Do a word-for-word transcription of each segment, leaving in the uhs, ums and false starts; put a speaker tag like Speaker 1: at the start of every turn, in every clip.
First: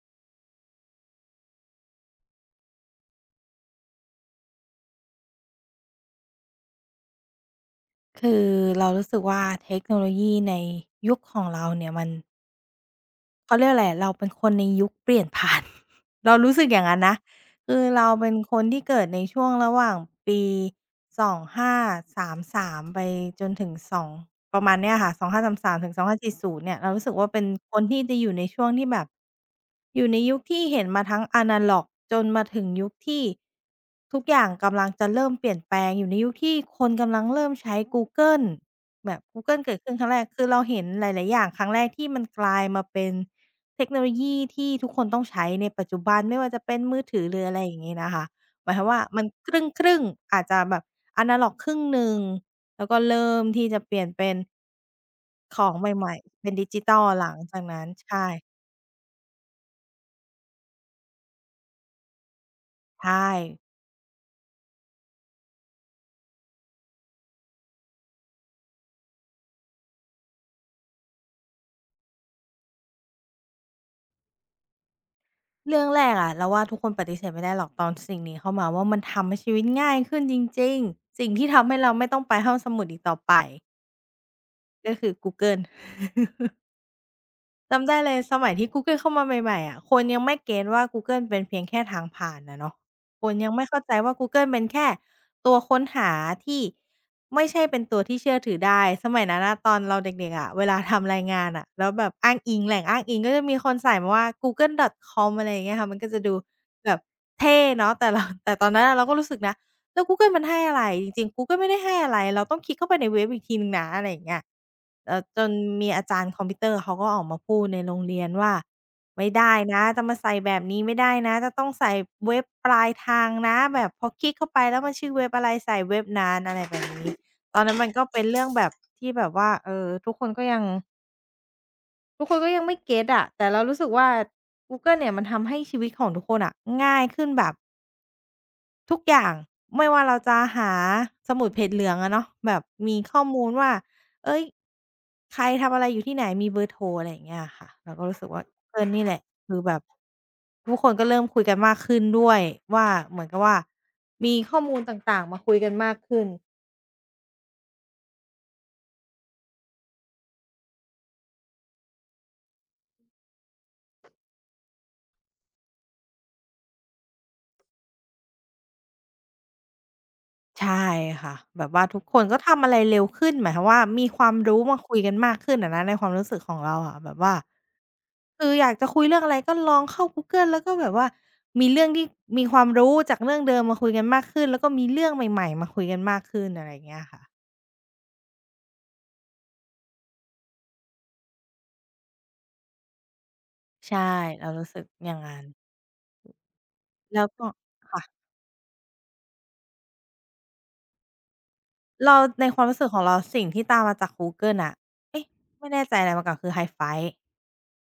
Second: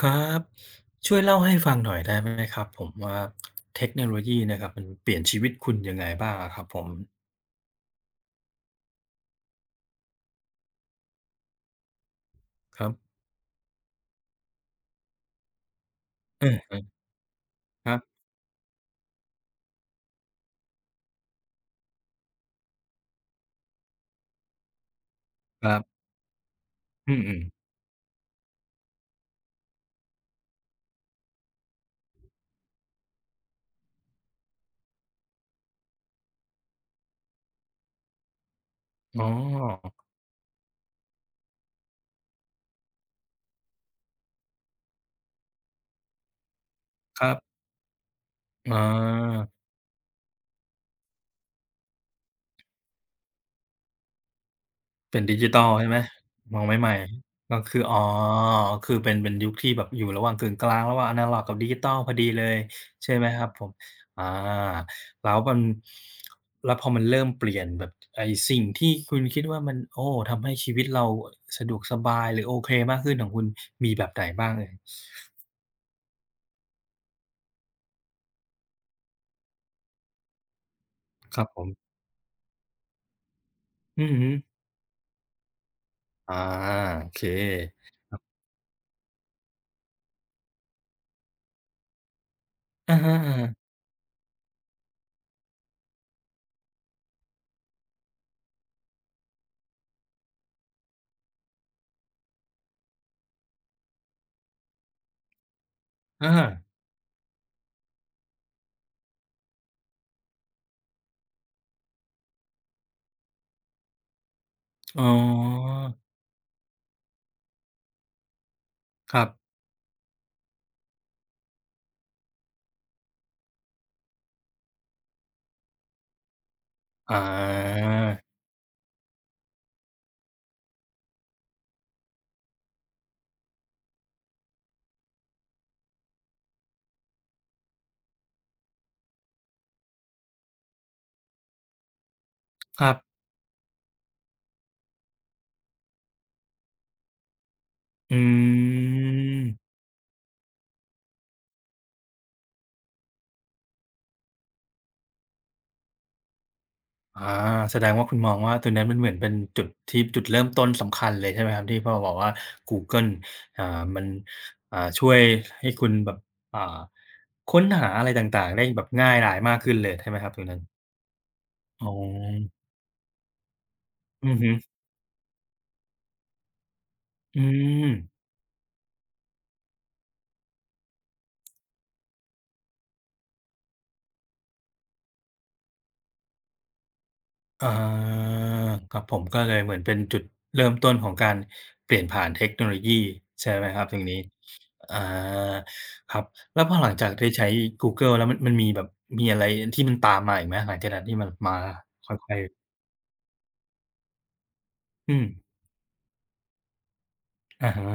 Speaker 1: ครับช่วยเล่าให้ฟังหน่อยได้ไหมครับผมว่าเทคโนโลยีเนะครับมันเปลี่ยนชีวิตคุณยังไงบ้างอะครับผม
Speaker 2: คือเรารู้สึกว่าเทคโนโลยีในยุคของเราเนี่ยมัน
Speaker 1: ครับ
Speaker 2: เขาเรียกอะไรเราเป็นคนในยุคเปลี่ยนผ่าน เรา
Speaker 1: เออ
Speaker 2: รู้สึกอย่างนั้นนะคือ
Speaker 1: ๆครับ
Speaker 2: เราเป็นคนที่เกิดในช่วงระหว่างปีสองห้าสามสามไปจนถึงสองประมาณเนี้ยค่ะสองห้าสาม
Speaker 1: ค
Speaker 2: สา
Speaker 1: รั
Speaker 2: มถึง
Speaker 1: บ
Speaker 2: สองพันห้าร้อยสี่สิบเนี่ยเรารู้สึ
Speaker 1: อื
Speaker 2: กว่าเป็
Speaker 1: ม
Speaker 2: น
Speaker 1: ๆ
Speaker 2: คนที่จะอยู่ในช่วงที่แบบอยู่ในยุคที่เห็นมาทั้งอะนาล็อกจนมาถึงยุคที่ทุกอย่างกำลังจะเริ่มเปลี่ยนแปลงอยู่ในยุคที่คนกำลังเริ่มใช้กูเกิลแบบ
Speaker 1: อ๋อ
Speaker 2: กูเกิลเกิดขึ้นครั้งแรกคือเราเห็นหลายๆอย่างครั้งแรกที่มันกลายมาเป็น เทคโนโลยีที่ทุกคนต้องใช้ในปัจจุบันไม่ว่าจะเป็นมือถื
Speaker 1: ค
Speaker 2: อ
Speaker 1: รั
Speaker 2: หรืออะไร
Speaker 1: บ
Speaker 2: อย่างงี้นะคะหมา
Speaker 1: อ
Speaker 2: ยความว่ามันค
Speaker 1: า
Speaker 2: รึ่งๆอาจจะแบบอะนาล็อกครึ่งหนึ่งแล้วก็เริ่มที่จะเปลี่ยนเป็น
Speaker 1: เป็นดิจิ
Speaker 2: ข
Speaker 1: ทั
Speaker 2: อ
Speaker 1: ล
Speaker 2: ง
Speaker 1: ใช่ไหม
Speaker 2: ใหม่ๆเป็น
Speaker 1: มอง
Speaker 2: ดิ
Speaker 1: ไม
Speaker 2: จิ
Speaker 1: ใหม่
Speaker 2: ทัลหลัง
Speaker 1: ก็
Speaker 2: จาก
Speaker 1: คือ
Speaker 2: นั้น
Speaker 1: อ๋อ
Speaker 2: ใช่
Speaker 1: คือเป็นเป็นยุคที่แบบอยู่ระหว่างกึ่งกลางระหว่างอนาล็อกกับดิจิทัลพอดีเลย
Speaker 2: ใช
Speaker 1: ใช่ไห
Speaker 2: ่
Speaker 1: มครับผมอาแล้วมันแล้วพอมันเริ่มเปลี่ยนแบบไอ้สิ่งที่คุณคิดว่ามันโอ้ทำให้ชีวิตเราสะดวกสบายหรือโอเคมากขึ้นของคุณมีแบบไหนบ้างเอ่ย
Speaker 2: เรื่องแรกอะเราว่าทุกคนปฏิเสธไม่ได้หรอกตอนสิ่งนี้เข้ามาว่ามันทำให้ชีวิตง่ายขึ้นจริงๆสิ่ง
Speaker 1: ครั
Speaker 2: ที่
Speaker 1: บผ
Speaker 2: ทำ
Speaker 1: ม
Speaker 2: ให้เราไม่ต้องไปห้องสมุดอีกต่อไป
Speaker 1: อือฮึ
Speaker 2: ก็คือกูเกิล
Speaker 1: อาโอเค
Speaker 2: จำได้เลยสมัยที่ Google เข้ามาใหม่ๆอะคนยังไม่เก็ตว่า Google เป็นเพียงแค่ทางผ่านอะเนาะ
Speaker 1: อะฮะ
Speaker 2: คนยังไม่
Speaker 1: ๆ
Speaker 2: เข้าใจว่า Google เป็นแค่ตัวค้นหาที่ไม่ใช่เป็นตัวที่เชื่อถือได้สมัยนั้นน่ะตอนเราเด็กๆอะเวลาทำรายงานอะแล้วแบบอ้างอิงแหล่งอ้างอิงก็จะมีคนใส่มาว่า กูเกิลดอทคอม อะไรอย่างเงี้ยค่ะมันก็จะดู
Speaker 1: อา
Speaker 2: แบบเท่เนาะแต่เราแต่ตอนนั้นน่ะเราก็รู้สึกนะ แล้ว Google มันให้อะไรจริงๆ Google ไม่ได้ให้อะไรเราต้องคลิกเข้าไปในเว็บอีกทีหนึ่งนะอะไรอย่างเงี้ย
Speaker 1: อ๋อ
Speaker 2: เอ่อจนมีอาจารย์คอมพิวเตอร์เขาก็ออกมาพูดในโรงเรียนว่า
Speaker 1: ครั
Speaker 2: ไม่ได้
Speaker 1: บ
Speaker 2: นะจะมาใส่แบบนี้ไม่ได้นะจะต้องใส่เว็บปลายทางนะแบบพอคลิกเข้าไปแล้วมันชื่อเว็บอะไรใส่เว็บนั้นอะไรแบบนี้
Speaker 1: อ
Speaker 2: ตอนนั้น
Speaker 1: า
Speaker 2: มันก็เป็นเรื่องแบบที่แบบว่าเออทุกคนก็ยังทุกคนก็ยังไม่เก็ตอะแต่เรารู้สึกว่า Google เนี่ยมันทำให้ชีวิตของทุกคนอะง่ายขึ้นแบบ ทุกอย่างไม่ว่าเราจะหาสมุดเพจเหลืองอะเนาะแบบ
Speaker 1: ครั
Speaker 2: มี
Speaker 1: บ
Speaker 2: ข้อมูลว่าเฮ้ยใครทำอะไรอยู่ที่ไหนมีเบอร์โทรอะไรอย่างเงี้ยอะค่ะเราก็รู้
Speaker 1: อื
Speaker 2: สึกว่า Google นี่แหละคือแบ
Speaker 1: ม
Speaker 2: บทุกคนก็เริ่มคุยกันมากขึ้นด้วยว่าเหมือนกับว่ามีข้อมูลต่างๆมาคุยกันมากขึ้น
Speaker 1: อ่า แสดงว่าคุณมองว่าตัวนั้นมันเหมือนเป็นจุดที่จุดเริ่มต้นสำคัญเลยใช่ไหมครับที่พอบอกว่ากูเกิลอ่ามันอ่าช่วยให้คุณแบบอ่าค้นหาอะไรต่างๆได้แบบง่ายดายมากขึ้นเลยใช่ไหมครับตรงนั้น
Speaker 2: ใช่ค่ะแบบว่า
Speaker 1: อ๋
Speaker 2: ทุกคนก็
Speaker 1: อ
Speaker 2: ทำอะไรเร็วขึ้นหมายความว่ามีควา
Speaker 1: อื
Speaker 2: ม
Speaker 1: อฮึ
Speaker 2: รู้มาคุยกันมากขึ้นอะนะในความรู้สึกของเราอะแบบว่า
Speaker 1: อืม
Speaker 2: คืออยากจะคุยเรื่องอะไรก็ลองเข้ากูเกิลแล้วก็แบบว่ามีเรื่องที่มีความรู้จากเรื่องเดิมมาคุยกันมากขึ้นแล้วก็มีเรื่องใหม่ๆมาคุยกันมากขึ้นอะไรอย่างเงี้ยค่ะ
Speaker 1: อาครับผมก็เลยเหมือนเป็นจุดเริ่มต้นของการเปลี่ยนผ่านเทคโนโลยีใช่ไหมครับตร
Speaker 2: ใช่
Speaker 1: งนี้
Speaker 2: เรารู้สึก
Speaker 1: อา
Speaker 2: อย่างงั้น
Speaker 1: ครับแล้วพอหลังจาก
Speaker 2: แล้ว
Speaker 1: ได้
Speaker 2: ก็
Speaker 1: ใช้กู
Speaker 2: ค่ะ
Speaker 1: เกิลแล้วมันมันมีแบบมีอะไรที่มันตามมาอีกไหมหลังจากนั้นที่มันมาค่
Speaker 2: เรา
Speaker 1: อย
Speaker 2: ในควา
Speaker 1: ๆ
Speaker 2: มรู้สึกของเราสิ่งที่ตามมาจากกูเกิลน่ะ
Speaker 1: อื
Speaker 2: เอ๊ะ
Speaker 1: ม
Speaker 2: ไม่แน่ใจอะไรมาก่อนคือ Hi-Fi
Speaker 1: อะฮะ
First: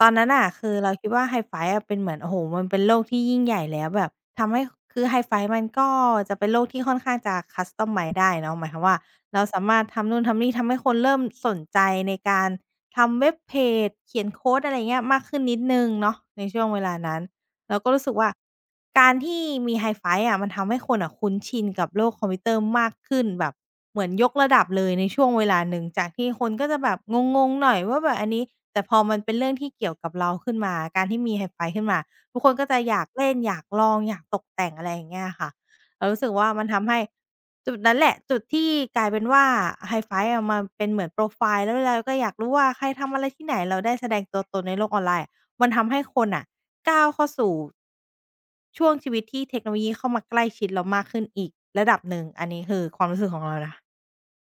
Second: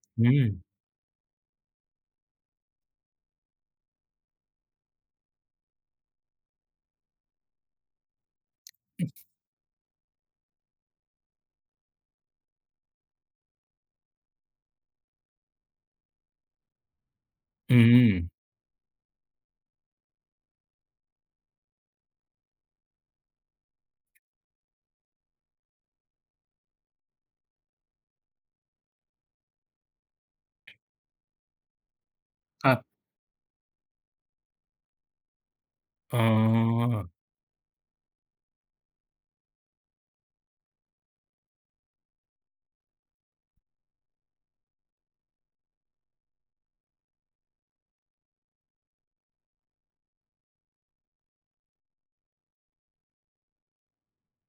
Speaker 2: ตอน
Speaker 1: อื
Speaker 2: นั้น
Speaker 1: ม
Speaker 2: น่ะคือเราคิดว่า Hi-Fi อะเป็นเหมือนโอ้โฮมันเป็นโลกที่ยิ่งใหญ่แล้วแบบทำให้คือ Hi-Fi มันก็จะเป็นโลกที่ค่อนข้างจะ customize ได้เนาะหมายความว่าเราสามารถทำนู่นทำนี่ทำให้คนเริ่มสนใจในการทำเว็บเพจเขียนโคดอะไรอย่างเงี้ยมากขึ้นนิดหนึ่งเนาะในช่วงเวลานั้น
Speaker 1: อื
Speaker 2: เราก็รู้สึกว่า
Speaker 1: ม
Speaker 2: การที่มี Hi-Fi อะมันทำให้คนอะคุ้นชินกับโลกคอมพิวเตอร์มากขึ้นแบบเหมือนยกระดับเลยในช่วงเวลาหนึ่งจากที่คนก็จะแบบงงๆหน่อยว่าแบบอันนี้แต่พอมันเป็นเรื่องที่เกี่ยวกับเราขึ้นมาการที่มี Hi-Fi ขึ้นมาทุกคนก็
Speaker 1: ครั
Speaker 2: จะอ
Speaker 1: บ
Speaker 2: ยากเล่นอยากลองอยากตกแต่งอะไรอย่างเงี้ยค่ะเรา
Speaker 1: อ๋อ
Speaker 2: รู้สึกว่ามันทำให้จุดนั้นแหละจุดที่กลายเป็นว่า Hi-Fi อะมาเป็นเหมือนโพรไฟล์แล้วเราก็อยากรู้ว่าใครทำอะไรที่ไหนเราได้แสดงตัวตนในโลกออนไลน์ มันทำให้คนอ่ะก้าวเข้าสู่ช่วงชีวิตที่เทคโนโลยีเข้ามาใกล้ชิดเรามากขึ้นอีกระดับหนึ่งอันนี้คือความรู้สึกของเรานะ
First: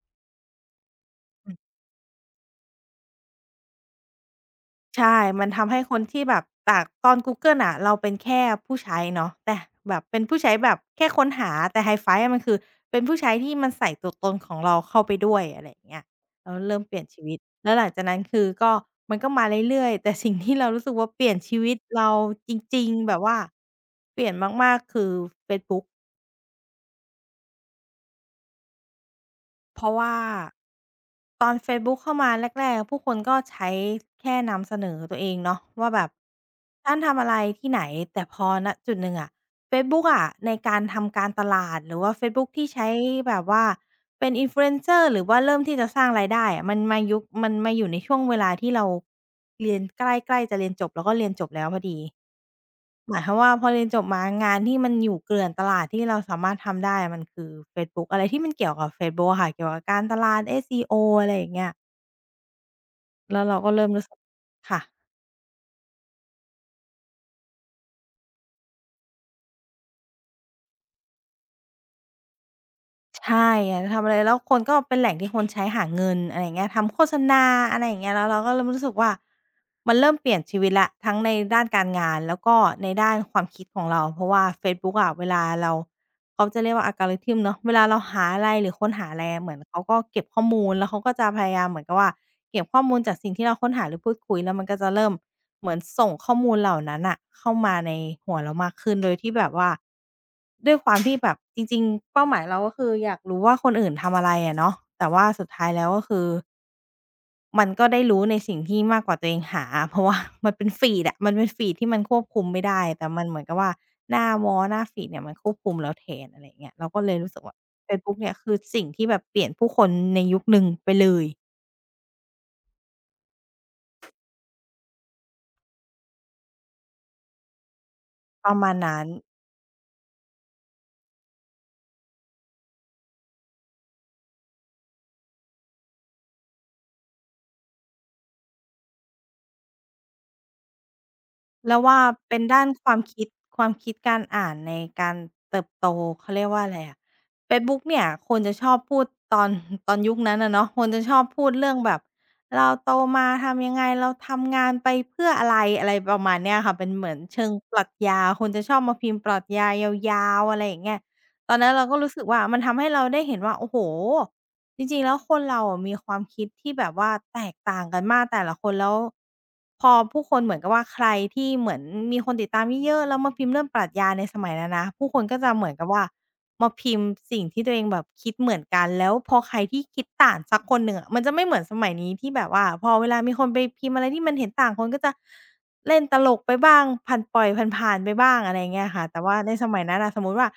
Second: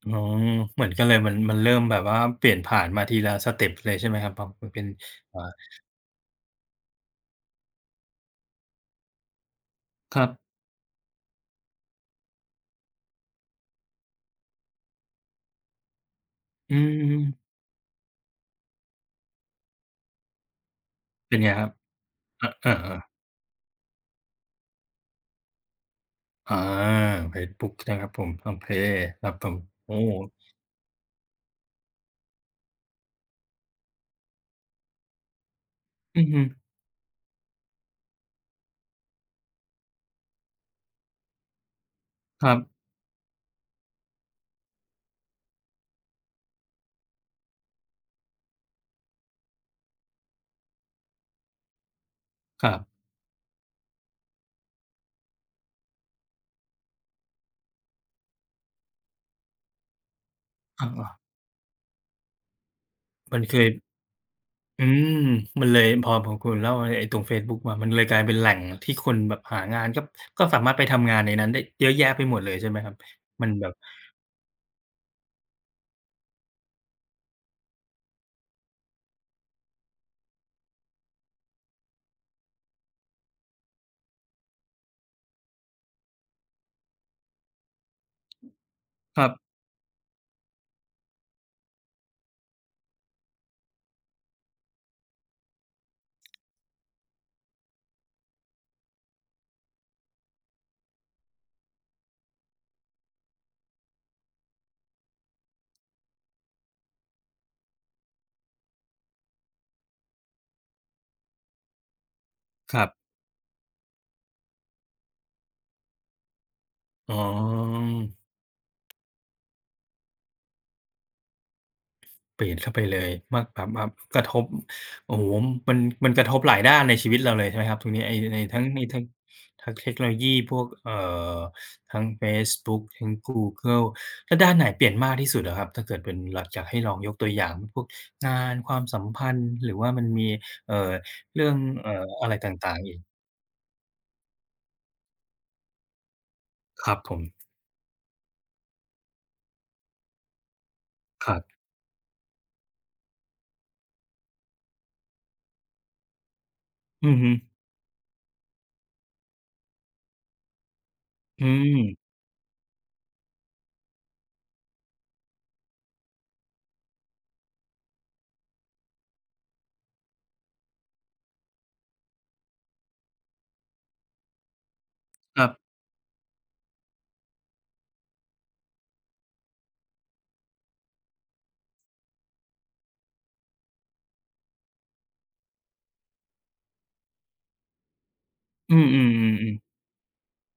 Speaker 1: อ๋อเหมือนกันเลยมันมันเริ่มแบบว่าเปลี่ยนผ่านมาทีละสเต็ปเลยใช่ไหมครับพอมันเป็น
Speaker 2: ใช่
Speaker 1: อ่า
Speaker 2: มันทำให้คนที่แบบจากตอนกูเกิลน่ะเราเป็นแค่ผู้ใช้เนาะแต่แบบเป็
Speaker 1: ค
Speaker 2: น
Speaker 1: รับ
Speaker 2: ผู้ใช้แบบแค่ค้นหาแต่ HiFi อะมันคือเป็นผู้ใช้ที่มันใส่ตัวตนของเราเข้าไปด้วยอะไรอย่างเงี้ยแล้ว
Speaker 1: อื
Speaker 2: เริ่มเปลี่ยนชีวิต
Speaker 1: ม
Speaker 2: แล้วหลังจากนั้นคือก็มันก็มาเรื่อยๆแต่สิ่งที่เรารู้สึกว่าเปลี่ย
Speaker 1: เป็
Speaker 2: น
Speaker 1: นไง
Speaker 2: ชี
Speaker 1: ครับ
Speaker 2: วิตเรา
Speaker 1: อ
Speaker 2: จ
Speaker 1: อ
Speaker 2: ริง
Speaker 1: าๆ
Speaker 2: ๆแบบว่าเปลี่ยนมากๆคือเฟซบุ๊ก
Speaker 1: อา Facebook นะครับผม PromptPay ครับผม
Speaker 2: เพราะ
Speaker 1: โอ้
Speaker 2: ว่าตอนเฟซบุ๊กเข้ามาแรกๆผู้คนก็ใช้แค่นำเสนอตัวเองเนาะว่าแบบ
Speaker 1: อือฮึ
Speaker 2: ฉันทำอะไรที่ไหนแต่พอณจุดหนึ่งอะเฟซบุ๊กอะในการทำการตลาดหรือว่าเฟซ
Speaker 1: ค
Speaker 2: บุ๊ก
Speaker 1: รั
Speaker 2: ที่
Speaker 1: บ
Speaker 2: ใช้แบบว่าเป็น Influencer หรือว่าเริ่มที่จะสร้างรายได้อะมันมายุคมันมาอยู่ในช่วงเวลาที่เราเรียนใกล้ๆจะเรียนจบแล้วก็เรียนจบแล้วพอดี
Speaker 1: ครับ
Speaker 2: หมายความว่าพอเรียนจบมางานที่มันอยู่เกลื่อนตลาดที่เราสามารถทำได้อะมันคือเฟซบุ๊กอะไรที่มันเกี่ยวกับเฟซบุ๊กอะค่ะเกี่ยวกับการตลาด
Speaker 1: อ
Speaker 2: เอส อี โอ
Speaker 1: า
Speaker 2: อะไรอย่างเงี้ย
Speaker 1: ๆมั
Speaker 2: แล้
Speaker 1: น
Speaker 2: ว
Speaker 1: เค
Speaker 2: เรา
Speaker 1: ย
Speaker 2: ก็เริ่มรู้สึกค่ะ
Speaker 1: อืมมันเลยพอพอคุณเล่าไอ้ไอ้ตรงเฟซบุ๊กมามันเลยกลายเป็นแหล่งที่คนแบบหางานก็ก็สามารถไปทำงานในนั้นได้เยอะแยะไปหมดเลยใช่ไหมครับ
Speaker 2: ใช
Speaker 1: มั
Speaker 2: ่
Speaker 1: นแบ
Speaker 2: อ
Speaker 1: บ
Speaker 2: ยากจะทำอะไรแล้วคนก็เป็นแหล่งที่คนใช้หาเงินอะไรอย่างเงี้ยทำโฆษณาอะไรอย่างเงี้ยแล้วเราก็เริ่มรู้สึกว่ามันเริ่มเปลี่ยนชีวิตแล้วทั้งในด้านการงานแล้วก็ในด้านความคิดของเราเพราะว่าเฟซบุ๊กอะเวลาเราเขาจะเรียกว่า algorithm เนาะเวลาเราหาอะไรหรือค้นหาอะ
Speaker 1: ค
Speaker 2: ไร
Speaker 1: รั
Speaker 2: อะเห
Speaker 1: บ
Speaker 2: มือนเขาก็เก็บข้อมูลแล้วเขาก็จะพยายามเหมือนกับว่า เก็บข้อมูลจากสิ่งที่เราค้นหาหรือพูดคุยแล้วมันก็จะเริ่มเหมือนส่งข้อมูลเหล่านั้นน่ะเข้ามาในหัวเรามากขึ้นโดยที่แบบว่าด้วยความที่แบบจริงๆเป้าหมายเราก็คืออยากรู้ว่าคนอื่นทำอะไรอะเนาะแต่ว่าสุดท้ายแล้วก็คือมันก็ได้รู้ในสิ่งที่มากกว่าตัวเองหาเพราะว่ามันเป็นฟีดอะมันเป็นฟีดที่มันควบคุมไม่
Speaker 1: ค
Speaker 2: ได้
Speaker 1: รับ
Speaker 2: แต่มันเหมือนกับว่าหน้าวอลหน้าฟีดเนี่ยมันควบคุมเราแทนอะไรอย่างเงี้ยเราก็เล
Speaker 1: อ๋
Speaker 2: ยรู้สึกว่า
Speaker 1: อ
Speaker 2: เฟซบุ๊กเนี่ยคือสิ่งที่แบบเปลี่ยนผู้คนในยุคหนึ่งไปเลย
Speaker 1: เปลี่ยนเข้าไปเลยมากแบบแบบกระทบโอ้โฮมันมันกระทบหลายด้านในชีวิตเราเลยใช่ไหมครับตรงนี้ไอ้ใน
Speaker 2: ประ
Speaker 1: ทั้ง
Speaker 2: มาณ
Speaker 1: ในทั้
Speaker 2: นั้
Speaker 1: ง
Speaker 2: น
Speaker 1: ทั้งเทคโนโลยีพวกเอ่อทั้งเฟซบุ๊กทั้งกูเกิลแล้วด้านไหนเปลี่ยนมากที่สุดเหรอครับถ้าเกิดเป็นลอยากให้ลองยกตัวอย่างพวกงานความสัมพันธ์หรือว่ามันมีเอ่อเรื่อง
Speaker 2: แล้ว
Speaker 1: เอ่
Speaker 2: ว่า
Speaker 1: ออะไร
Speaker 2: เป็นด้าน
Speaker 1: ต่าง
Speaker 2: ค
Speaker 1: ๆอี
Speaker 2: วาม
Speaker 1: ก
Speaker 2: คิดความคิดการอ่านในการเติบโตเขาเรียกว่าอะไร
Speaker 1: ครั
Speaker 2: อะ
Speaker 1: บผม
Speaker 2: เฟซบุ๊กเนี่ยคนจะชอบพูดตอนตอนยุคนั้นอะเนาะคนจะชอบ
Speaker 1: ครับ
Speaker 2: พูดเรื่องแบบเราโตมาทำยังไงเราทำงานไปเพื่ออะไรอะไรประมาณเนี้ยค่ะเป็นเหมื
Speaker 1: อื
Speaker 2: อ
Speaker 1: อ
Speaker 2: น
Speaker 1: ฮึ
Speaker 2: เชิงปรัชญาคนจะชอบมาพิมพ์ปรัชญายาวๆอะไรอย่างเงี้ย
Speaker 1: อื
Speaker 2: ตอนนั้นเราก็รู้
Speaker 1: ม
Speaker 2: สึกว่ามันทำให้เราได้เห็นว่าโอ้โฮ จริงๆแล้วคนเราอะมีความคิดที่แบบว่าแตกต่างกันมากแต่ละคน แล้วพอผู้คนเหมือนกับว่าใครที่เหมือนมีคนติดตามเยอะๆแล้วมาพิมพ์เรื่องปรัชญาในสมัยนั้นนะผู้คนก็
Speaker 1: ครั
Speaker 2: จะเหมือ
Speaker 1: บ
Speaker 2: นกับว่ามาพิมพ์สิ่งที่ตัวเองแบบคิดเหมือนกันแล้วพอใครที่คิดต่างสักคนหนึ่งอะมันจะไม่เหมือนสมัยนี้ที่แบบว่าพอเวลามีคนไปพิมพ์อะไรที่มันเห็นต่างคนก็จะเล่นตลกไปบ้างผ่านปล่อยผ่านๆไปบ้างอะไรอย่าง
Speaker 1: อื
Speaker 2: เงี้ยค่ะแต่ว่า
Speaker 1: อๆ
Speaker 2: ใน
Speaker 1: ๆ
Speaker 2: สมั
Speaker 1: ๆ
Speaker 2: ยนั้นน่ะสมมุติว่า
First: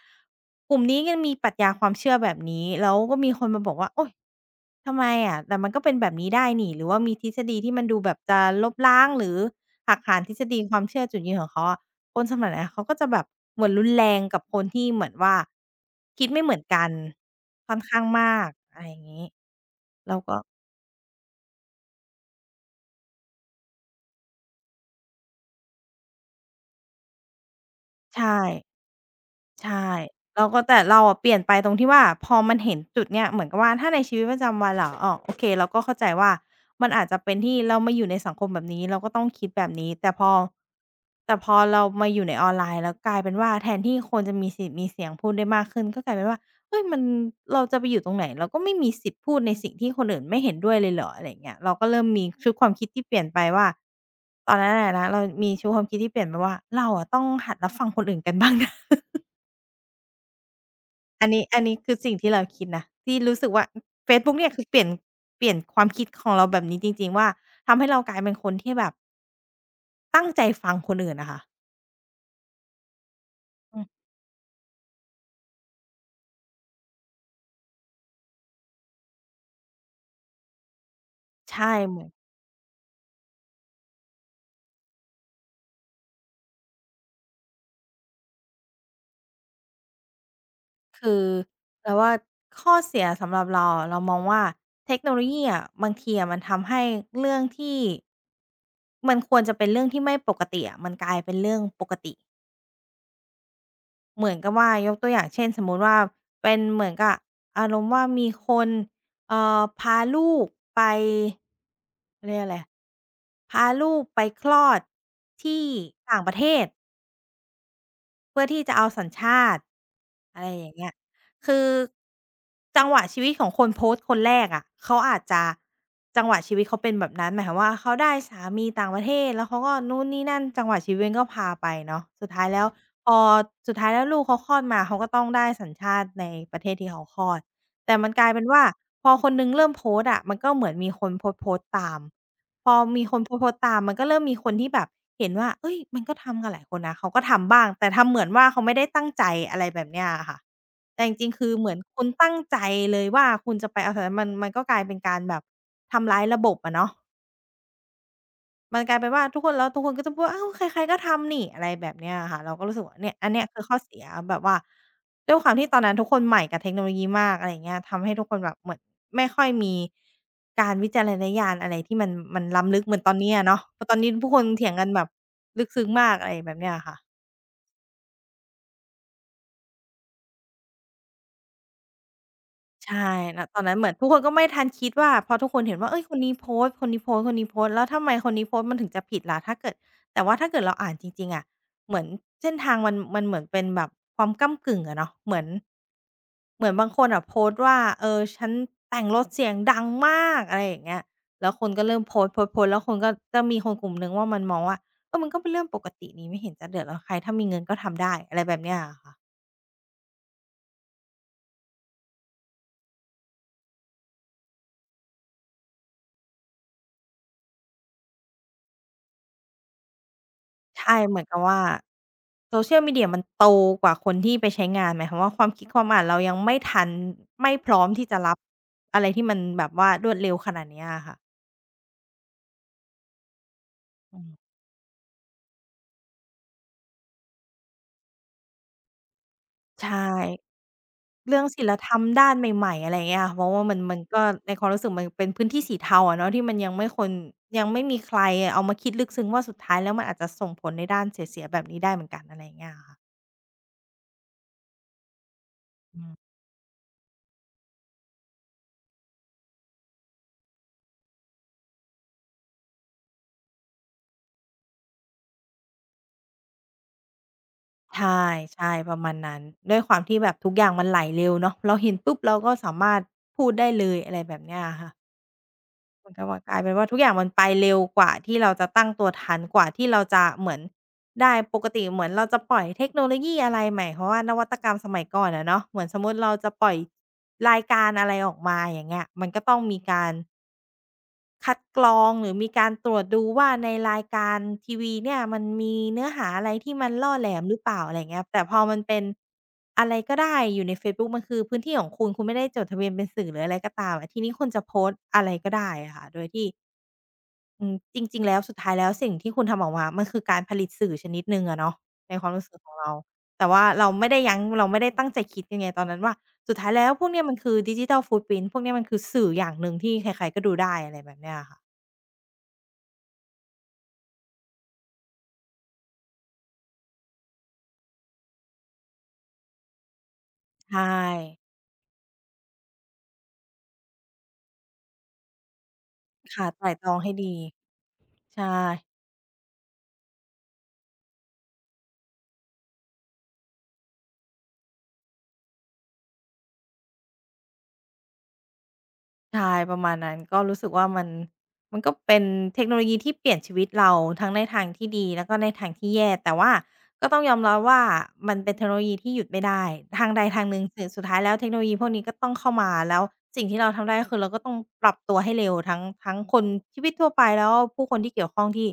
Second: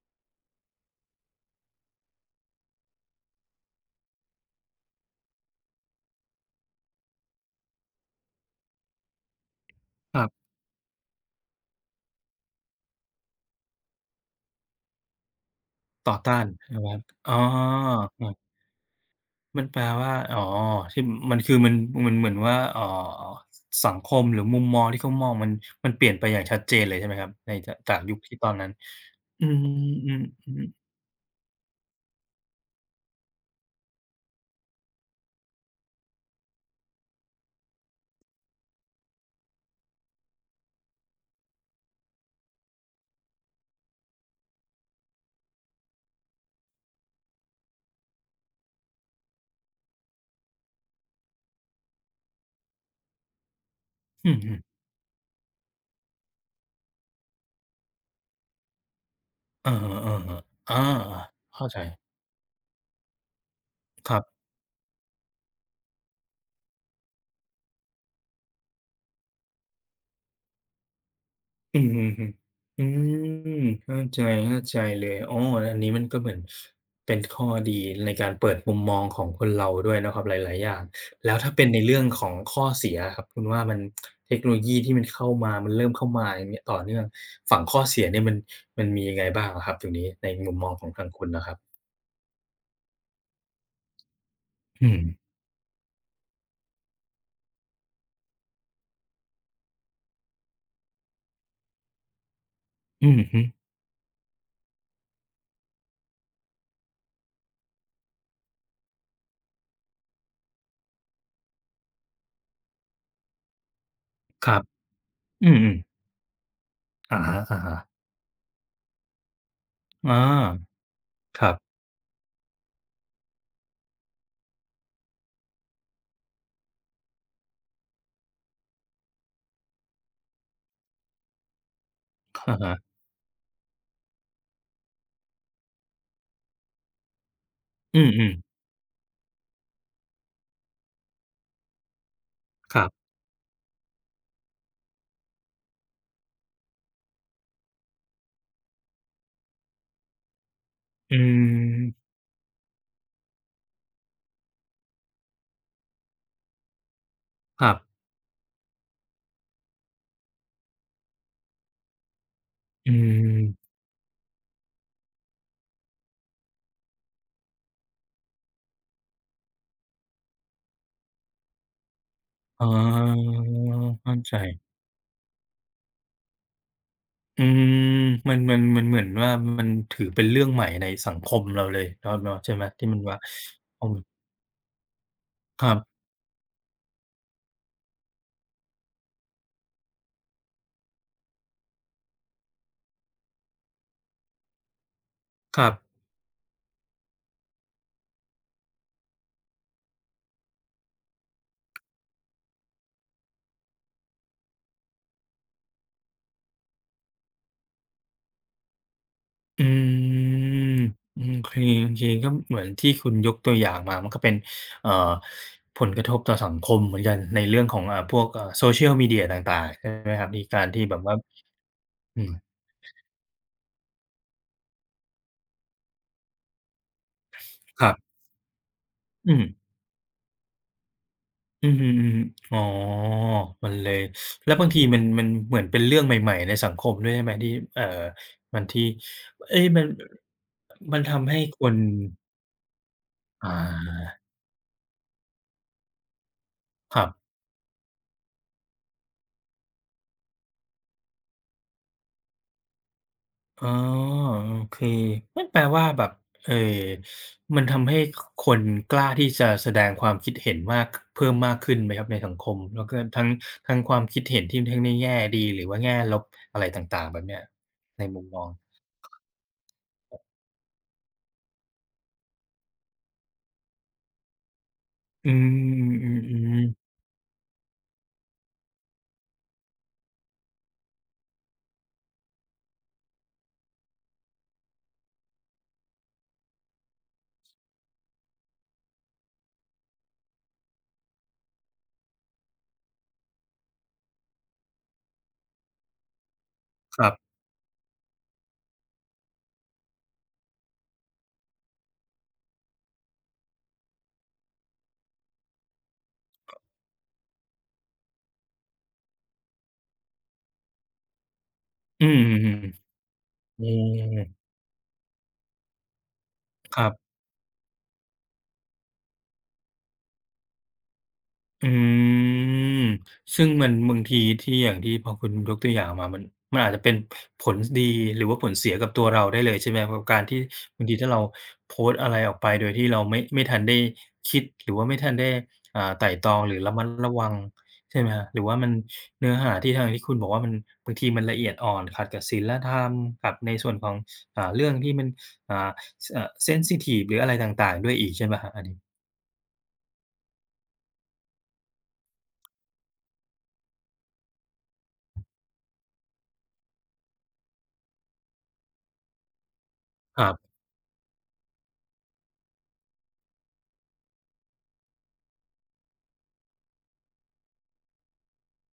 Speaker 2: กลุ่มนี้ยังมีปรัชญาความเชื่อแบบนี้แล้วก็มีคนมาบอกว่าโอ๊ยทำไมอะแต่มันก็เป็นแบบนี้ได้นี่หรือว่ามีทฤษฎีที่มันดูแบบจะลบล้างหรือหักหา
Speaker 1: ค
Speaker 2: น
Speaker 1: รั
Speaker 2: ทฤษ
Speaker 1: บ
Speaker 2: ฎีความเชื่อจุดยืนของเขาอะคนสมัยเนี้ยเขาก็จะแบบเหมือนรุนแรงกับคนที่เหมือนว่า
Speaker 1: ต่อ
Speaker 2: คิด
Speaker 1: ต้า
Speaker 2: ไม่
Speaker 1: น
Speaker 2: เหมือน
Speaker 1: ใช่
Speaker 2: กั
Speaker 1: ไหม
Speaker 2: น
Speaker 1: ครับอ๋อ
Speaker 2: ค่อนข้าง
Speaker 1: เออ
Speaker 2: มากอะไรอย่างงี้
Speaker 1: มันแปลว่า
Speaker 2: เราก็
Speaker 1: อ๋อที่มันคือมันมันเหมือนว่าเอ่อสังคมหรือมุมมองที่เขามองมันมันเปลี่ยนไปอย่างชัดเจนเลยใช่ไหมครับในจจากยุคที่
Speaker 2: ใช่
Speaker 1: ตอนนั้นอื
Speaker 2: ใช่
Speaker 1: ม
Speaker 2: เราก็
Speaker 1: ๆๆ
Speaker 2: แต่เราอะเปลี่ยนไปตรงที่ว่าพอมันเห็นจุดเนี้ยเหมือนกับว่าถ้าในชีวิตประจำวันเหรออ้อโอเคเราก็เข้าใจว่ามันอาจจะเป็นที่เรามาอยู่ในสังคมแบบนี้เราก็ต้องคิดแบบนี้แต่พอแต่พอเรามาอยู่ในออนไลน์แล้วกลายเป็นว่าแทนที่คนจะมีสิทธิ์มีเสียงพูดได้มากขึ้นก็กลายเป็นว่าเฮ้ยมันเราจะไปอยู่ตรงไหนเราก็ไม่มีสิทธิ์พูดในสิ่งที่คนอื่นไม่เห็นด้วยเลยเหรออะไรอย่างเงี้ยเราก็เริ่มมีชุดความคิดที่เปลี่ยนไปว่า
Speaker 1: อือ
Speaker 2: ต
Speaker 1: ฮึ
Speaker 2: อนนั้นอะนะเรามีชุดความคิดที่เปลี่ยนไปว่าเราอะต้องหัดรับฟังคนอื่นกันบ้างนะ
Speaker 1: อือๆเอะฮอๆๆอา
Speaker 2: อันนี้อัน
Speaker 1: เข้า
Speaker 2: นี้
Speaker 1: ใจ
Speaker 2: คือสิ่งที่เราคิดนะที่รู้สึกว่าเฟ
Speaker 1: ครั
Speaker 2: ซบุ๊ก
Speaker 1: บ
Speaker 2: เนี่ยคือเปลี่ยนเปลี่ยนความคิดของเราแบบนี้จริงๆว่าทำให้เรากลายเป็นคนที่แบบตั้งใจฟังคนอื่นน่ะค่ะ
Speaker 1: อืมอืมอืมอืม
Speaker 2: อืม
Speaker 1: เข้าใจเข้าใจเลยอ๋ออันนี้มันก็เหมือนเป็นข้อดีในการเปิดมุมมองของคนเราด้วยเนาะครับหลายๆอย่างแล้วถ้าเป็น
Speaker 2: ใช่
Speaker 1: ใน
Speaker 2: เห
Speaker 1: เรื่อ
Speaker 2: มื
Speaker 1: ง
Speaker 2: อน
Speaker 1: ของข้อเสียอะครับคุณว่ามันเทคโนโลยีที่มันเข้ามามันเริ่มเข้ามาอย่างเงี้ยต่อเนื่องฝั่งข้อเสียเนี่ยมันมันมียังไงบ้างอะครับตรงนี้ในมุมมองของทาง
Speaker 2: คือ
Speaker 1: คุณนะครับ
Speaker 2: เราว่าข้อเสียสำหรับเราอะเรามองว่า
Speaker 1: อื
Speaker 2: เท
Speaker 1: ม
Speaker 2: คโนโลยีอะบางทีอะมันทำให้เรื่องที่มันควรจะเป็นเรื่องที่ไม่ปกติอะมันกลายเป็นเรื่องปกติ
Speaker 1: อือฮึ
Speaker 2: เหมือนกับว่ายกตัวอย่างเช่นสมมุติว่าเป็นเหมือนกับอารมณ์ว่ามีคนเอ่อพาลูกไปเขาเรียกอะไรพาลูกไปค
Speaker 1: ค
Speaker 2: ล
Speaker 1: รับ
Speaker 2: อด
Speaker 1: อื
Speaker 2: ที่
Speaker 1: ม
Speaker 2: ต่างประเทศ
Speaker 1: ๆอะฮะ
Speaker 2: เพื่อที่จะเอาสัญชาติ
Speaker 1: ๆอา
Speaker 2: อะไรอย่างเงี้ย
Speaker 1: ครั
Speaker 2: คือ
Speaker 1: บ
Speaker 2: จังหวะชีวิตของคนโพสต์คนแรกอะเขาอาจจะจังหวะชีวิตเขาเป็นแบบนั้นหมายความว่าเขาได้สามีต่างประเทศแล้วเขาก็นู่นนี่นั่นจังหวะชีวิตมันก็พาไปเนาะสุดท้าย
Speaker 1: อะ
Speaker 2: แล้ว
Speaker 1: ฮะ
Speaker 2: พอสุดท้ายแล้วลูกเขาคลอดมาเขาก็ต้องได้สัญชาติในประเทศที่เขาคลอดแต่
Speaker 1: อื
Speaker 2: มันกลาย
Speaker 1: ม
Speaker 2: เป็น
Speaker 1: ๆ
Speaker 2: ว่าพอคนหนึ่งเริ่มโพสต์อะมันก็เหมือนมีคนโพสต์ๆตตาม พอ
Speaker 1: ครั
Speaker 2: มี
Speaker 1: บ
Speaker 2: คนโพสต์ๆตามมันก็เริ่มมีคนที่แบบเห็นว่าเอ้ยมันก็ทำกันหลายคนนะเขาก็ทำบ้างแต่ทำเหมือนว่าเขาไม่ได้ตั้งใจอะไรแบบเนี้ยอะค่ะแต่จ
Speaker 1: อื
Speaker 2: ริงๆคือเหมือนคุณ
Speaker 1: ม
Speaker 2: ตั้งใจเลยว่าคุณจะไปเอาแต่มันมันก็กลายเป็นการแบบทำร้ายระบบอะเนาะ
Speaker 1: ครับ
Speaker 2: มันกลายเป็นว่าทุกคนแล้วทุกคนก็จะพูดว่าอ้าวใครๆก็ทำนี่อะไรแบบเนี้ยอะค่ะเราก็รู้สึก
Speaker 1: อื
Speaker 2: ว่าเนี่ยอันเนี้ยคือ
Speaker 1: ม
Speaker 2: ข้อเสียแบบว่าด้วยความที่ตอนนั้นทุกคนใหม่กับเทคโนโลยีมากอะไรอย่างเงี้ยทำให้ทุกคนแบบเหมือนไม่ค่อยมีการวิจารณญาณอะไรที่มันมัน
Speaker 1: อ๋อ
Speaker 2: ล้ำลึกเหมือนตอนนี้อะเนาะเพราะตอนนี้
Speaker 1: เข้า
Speaker 2: ผู้
Speaker 1: ใจ
Speaker 2: คนเถียงกันแบบลึกซึ้งมากอะไรแบบเนี้ยอะค่ะ
Speaker 1: อืมมันมันมันเหมือนว่ามันถือเป็นเรื่องใหม่ในสังคมเราเลยเนาะเนาะใช่ไหมที่มัน
Speaker 2: ใช่
Speaker 1: ว่า
Speaker 2: ณตอนนั้นเห
Speaker 1: อื
Speaker 2: มือนทุกค
Speaker 1: ม
Speaker 2: นก็ไม่ทันคิดว่าพอทุกคน
Speaker 1: ครั
Speaker 2: เห็นว่าเฮ้
Speaker 1: บ
Speaker 2: ยคนนี้โพสต์คนนี้โพสต์คนนี้โพสต์แล้วทำไมคนนี้โพสต์มันถึงจะผิดล่ะถ้าเกิดแต่ว่าถ้าเกิดเราอ่านจริงๆอะเหมือนเส้นทางมันมันเหมือนเป็นแบบความก้ำกึ่งอะเนาะเหมือน
Speaker 1: ครับ
Speaker 2: เหมือนบางคนอะโพสต์ว่าเออฉันแต่งรถเสียงดังมากอะไรอย่างเงี้ยแล้วคนก็เริ่มโพสต์โพสต์ๆแล้วคนก็จะมีคนกลุ่มหนึ่งว่ามันมองว่าเออมันก็เป็นเรื่องปกตินี่ไม่เห็นจะเดือดร้อนใครถ้ามีเงินก็ทำได้อะไรแบบเนี้ยอะค่ะ
Speaker 1: อืมอืมเคโอเคก็เหมือนที่คุณยกตัวอย่างมามันก็เป็นเอ่อผลกระทบต่อสังคมเหมือนกันในเรื่องของอ่าพวกอ่า Social Media ต่างๆใช่ไหมครับมีการที่
Speaker 2: ใช่
Speaker 1: แบบว่า
Speaker 2: เหมือนกับว่า
Speaker 1: อืม
Speaker 2: โซเชียล มีเดีย มันโตกว่าคนที่ไปใช้งานหมายความว่าความคิดความอ่านเรายังไม่ทันไม่พร้อ
Speaker 1: ค
Speaker 2: ม
Speaker 1: รั
Speaker 2: ที่
Speaker 1: บ
Speaker 2: จะรับอะไรที่
Speaker 1: อื
Speaker 2: มัน
Speaker 1: ม
Speaker 2: แบบว่ารวดเร็วขนาดเนี้ยอะค่ะ
Speaker 1: อือฮึออฮึอ๋อมันเลย
Speaker 2: อื
Speaker 1: แล้
Speaker 2: ม
Speaker 1: วบางทีมันมันเหมือนเป็นเรื่องใหม่ๆในสังคมด้วยใช่ไหมที่เอ่อมันที่เอ๊ยมั
Speaker 2: ใช
Speaker 1: น
Speaker 2: ่
Speaker 1: มันทำ
Speaker 2: เรื่
Speaker 1: ให้
Speaker 2: อง
Speaker 1: ค
Speaker 2: ศีล
Speaker 1: น
Speaker 2: ธรรมด้านใหม่ๆอะไรอย่างเงี้ยค่ะเพราะ
Speaker 1: อา
Speaker 2: ว่ามันมันก็ในความรู้สึกมันเป็นพื้นที่สีเทาอะเนาะที่มันยังไม่
Speaker 1: ค
Speaker 2: ค
Speaker 1: รั
Speaker 2: น
Speaker 1: บ
Speaker 2: ยังไม่มีใครเอามาคิดลึกซึ้งว่าสุดท้ายแล้วมันอาจจะส่งผลในด้านเสียๆแบบนี้ได้เหมือนกันอะไรอย่างเงี้ยอะค่ะ
Speaker 1: อ๋อโอเคนั่นแปลว่า
Speaker 2: อื
Speaker 1: แบบ
Speaker 2: ม
Speaker 1: เอ่อมันทำให้คคนกล้าที่จะแสดงความคิดเห็นมากเพิ่มมากขึ้นไหมครับในสังคมแล้วก็ทั้งทั้งความคิดเห็นที่ทั้งในแง่ดีหรือว่าแง่ลบอะไรต่างๆแบบเนี้ย
Speaker 2: ใช
Speaker 1: ในมุ
Speaker 2: ่
Speaker 1: มมอง
Speaker 2: ใช่ประมาณนั้นด้วยความที่แบบทุกอย่างมันไหลเร็วเนาะเราเห็นปุ๊บเราก็สามารถพูดได้เลยอะไรแบบเนี้ยอะค่ะ
Speaker 1: อืม
Speaker 2: เหมื
Speaker 1: อื
Speaker 2: อนกับว่ากลา
Speaker 1: อ
Speaker 2: ยเป็น
Speaker 1: ๆ
Speaker 2: ว่าทุกอย่างมันไปเร็วกว่าที่เราจะตั้งตัวทันกว่าที่เราจะเหมือนได้ปกติเหมือนเราจะปล่อยเทคโนโลยีอะไรหมายความว่านวัตกรรมสมัยก่อนอะเนาะเหมือนสมมุติเราจะปล่อยรายการอะไรออกมาอย่างเงี้ยมันก็ต้องมีการ คัดกรองหรือมีการตรวจดูว่าในรายการทีวีเนี่ยมันมีเนื้อหาอะไรที่มัน
Speaker 1: ครั
Speaker 2: ล่อแหล
Speaker 1: บ
Speaker 2: มหรือเปล่าอะไรอย่างเงี้ยแต่พอมันเป็นอะไรก็ได้อยู่ในเฟซบุ๊กมันคือพื้นที่ของคุณคุณไม่ได้จดทะเบียนเป็นสื่อหรืออะไรก็ตามอะทีนี้คุณจะโพสต์อะไรก็ได้อะค่ะโดยที่อืมจริงๆแล้วสุดท้ายแล้วสิ่งที่คุณทำออกมามันคือการผลิตสื่อชนิดหนึ่งอะเนาะ
Speaker 1: อื
Speaker 2: ในความรู้สึกของ
Speaker 1: ม
Speaker 2: เราแต่ว่า
Speaker 1: อื
Speaker 2: เราไม่ได้
Speaker 1: ม
Speaker 2: ยั้งเราไม่ได้ตั้งใจคิดยังไงตอนนั้นว่า สุดท้าย
Speaker 1: ค
Speaker 2: แล้
Speaker 1: รั
Speaker 2: วพวก
Speaker 1: บ
Speaker 2: เนี้ยมันคือ ดิจิทัล ฟุตพรินต์ พวกเนี้ยมันคือสื่ออย่างหนึ่งที่ใครๆก็ดูได้อะไรแบบเนี้ยอะค่ะ
Speaker 1: อืมซึ่งมันบางทีที่อย่างที่พอคุณยกตัวอย่างมามันมันอาจจะเป็นผลดีหรือว่าผลเสียกับตัวเราได้เลยใช่ไหมครับกับการที่
Speaker 2: ใช่
Speaker 1: บางทีถ้าเราโพสต์อะไรออกไปโดยที่เราไม่ไม่ทันได้คิดหรือว่าไม่ทันได้อ่าไตร่ตรอง
Speaker 2: ค่ะ
Speaker 1: หรื
Speaker 2: ไต
Speaker 1: อ
Speaker 2: ร่
Speaker 1: ระมั
Speaker 2: ตร
Speaker 1: ด
Speaker 2: องให้
Speaker 1: ระวั
Speaker 2: ดี
Speaker 1: งใช่ไหมครับหรื
Speaker 2: ใช่
Speaker 1: อว่ามันเนื้อหาที่ทางที่คุณบอกว่ามันบางทีมันละเอียดอ่อนขัดกับศีลธรรมกับในส่วนของอ่าเรื่องที่มันอ่าสเอ่อเซนซิทิฟหรืออะไรต่างๆด้วยอีกใช่ไหมครับอันนี้
Speaker 2: ใช่ประมาณนั้นก็รู้สึกว่ามันมันก็เป็นเทคโนโลยีที่เปลี่ยนชีวิตเราทั้งในทางที่ดีแล้วก็ในทางที่แย่แต่ว่าก็ต้องยอมรับว่ามันเป็นเทคโนโลยีที่หยุดไม่ได้ทาง
Speaker 1: ค
Speaker 2: ใด
Speaker 1: รั
Speaker 2: ทางห
Speaker 1: บ
Speaker 2: นึ่งถึงสุดท้ายแล้วเทคโนโลยีพวกนี้ก็ต้องเข้ามาแล้วสิ่งที่เราทำได้ก็คือเราก็ต้องปรับตัวให้เร็วทั้งทั้งคนชีวิตทั่วไปแล้วผู้คนที่เกี่ยวข้องที่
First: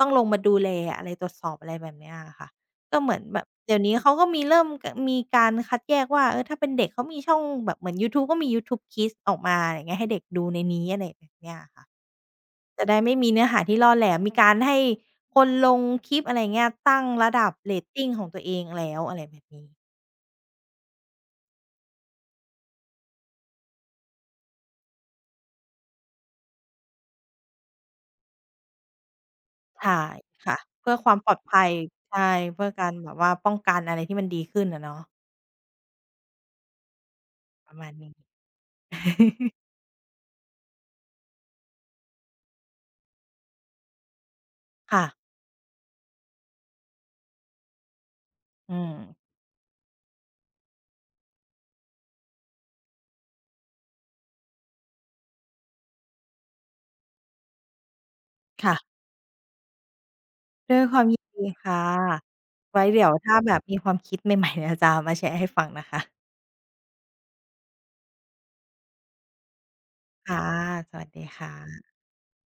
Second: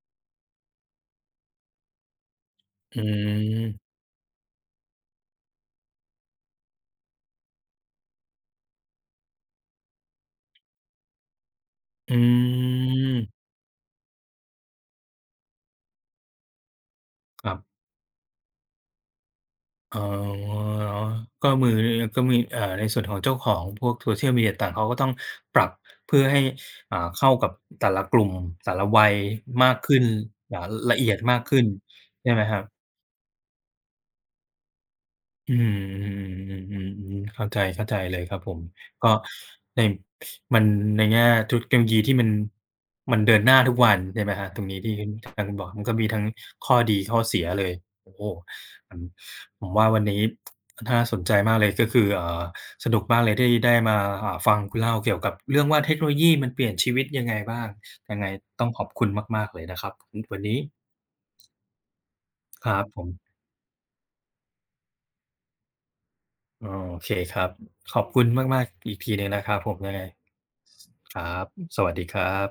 Speaker 2: ต้องลงมาดูแลอะไรตรวจสอบอะไรแบบเนี้ยอะค่ะ ก็
Speaker 1: อื
Speaker 2: เหมือนแบบเดี๋ยว
Speaker 1: ม
Speaker 2: นี้เขาก็มีเริ่มกะมีการคัดแยกว่าเออถ้าเป็นเด็กเขามีช่องแบบเหมือนยูทูบก็มี ยูทูบ คิดส์ ออกมาอะไรอย่างเงี้ยให้เด็กดูในนี้อะไรแบบเนี้ยค่ะ
Speaker 1: อื
Speaker 2: จะได้ไม่มี
Speaker 1: ม
Speaker 2: เนื้อหาที่ล่อแหลมมีการให้คนลงคลิปอะไรอย่างเงี้ยตั้งระ
Speaker 1: ค
Speaker 2: ดับ
Speaker 1: รั
Speaker 2: เร
Speaker 1: บ
Speaker 2: ตติงของตัวเองแล้วอะไรแบบนี้
Speaker 1: อ๋อก็มือก็มีเอ่อในส่วนของเจ้าของพวก social media ต่างเขาก็ต้องปรับเพื่อให้อ่าเข้ากับแต่ละกลุ่มแต่ละวัยมากขึ้
Speaker 2: ใช่
Speaker 1: น
Speaker 2: ค่ะ
Speaker 1: อ่า
Speaker 2: เพื่อ
Speaker 1: ละ
Speaker 2: ค
Speaker 1: เอีย
Speaker 2: วา
Speaker 1: ด
Speaker 2: มปลอด
Speaker 1: มากขึ้
Speaker 2: ภั
Speaker 1: น
Speaker 2: ยใช่
Speaker 1: ใช่ไหมครับ
Speaker 2: เพื่อการแบบว่าป้องกันอะไรที่มันดีขึ้นอะเนาะ
Speaker 1: อืมอืมอืมอืมอืมเข้าใจ
Speaker 2: ประ
Speaker 1: เข้า
Speaker 2: มาณ
Speaker 1: ใจ
Speaker 2: นี้
Speaker 1: เลยครับผมก็ ในมันในแง่ทุกเทคโนโลยีที่มันมันเดินหน้าทุกวันใช่ไหมครับตรงนี้ที่
Speaker 2: ค่ะ
Speaker 1: ทางคุณบอกมันก็มีทั้งข้อดีข้อเสียเลยโอ้โฮ
Speaker 2: อืม
Speaker 1: อืมผมว่าวันนี้น่าสนใจมากเลยก็คือเอ่อสนุกมากเลยที่ได้มาอ่าฟังคุณเล่าเกี่ยวกับเรื่องว่าเทคโนโลยีมันเปลี่ยนชีวิตยังไงบ้างยังไงต้อง
Speaker 2: ค่ะ
Speaker 1: ขอบคุณมากๆเลยนะครับอือวันนี้
Speaker 2: ด้วยความยินดีค่ะ
Speaker 1: ครั
Speaker 2: ไว้
Speaker 1: บผ
Speaker 2: เดี๋ย
Speaker 1: ม
Speaker 2: วถ้าแบบมีความคิดใหม่ๆ เนี่ยจะมาแชร์ให้ฟังนะคะ
Speaker 1: อ๋อโอเคครับขอบคุณมากๆอีกทีหนึ่งนะครับผมยังไง
Speaker 2: ค่ะสวัส
Speaker 1: ค
Speaker 2: ดี
Speaker 1: รับส
Speaker 2: ค่ะ
Speaker 1: วัสดีครับ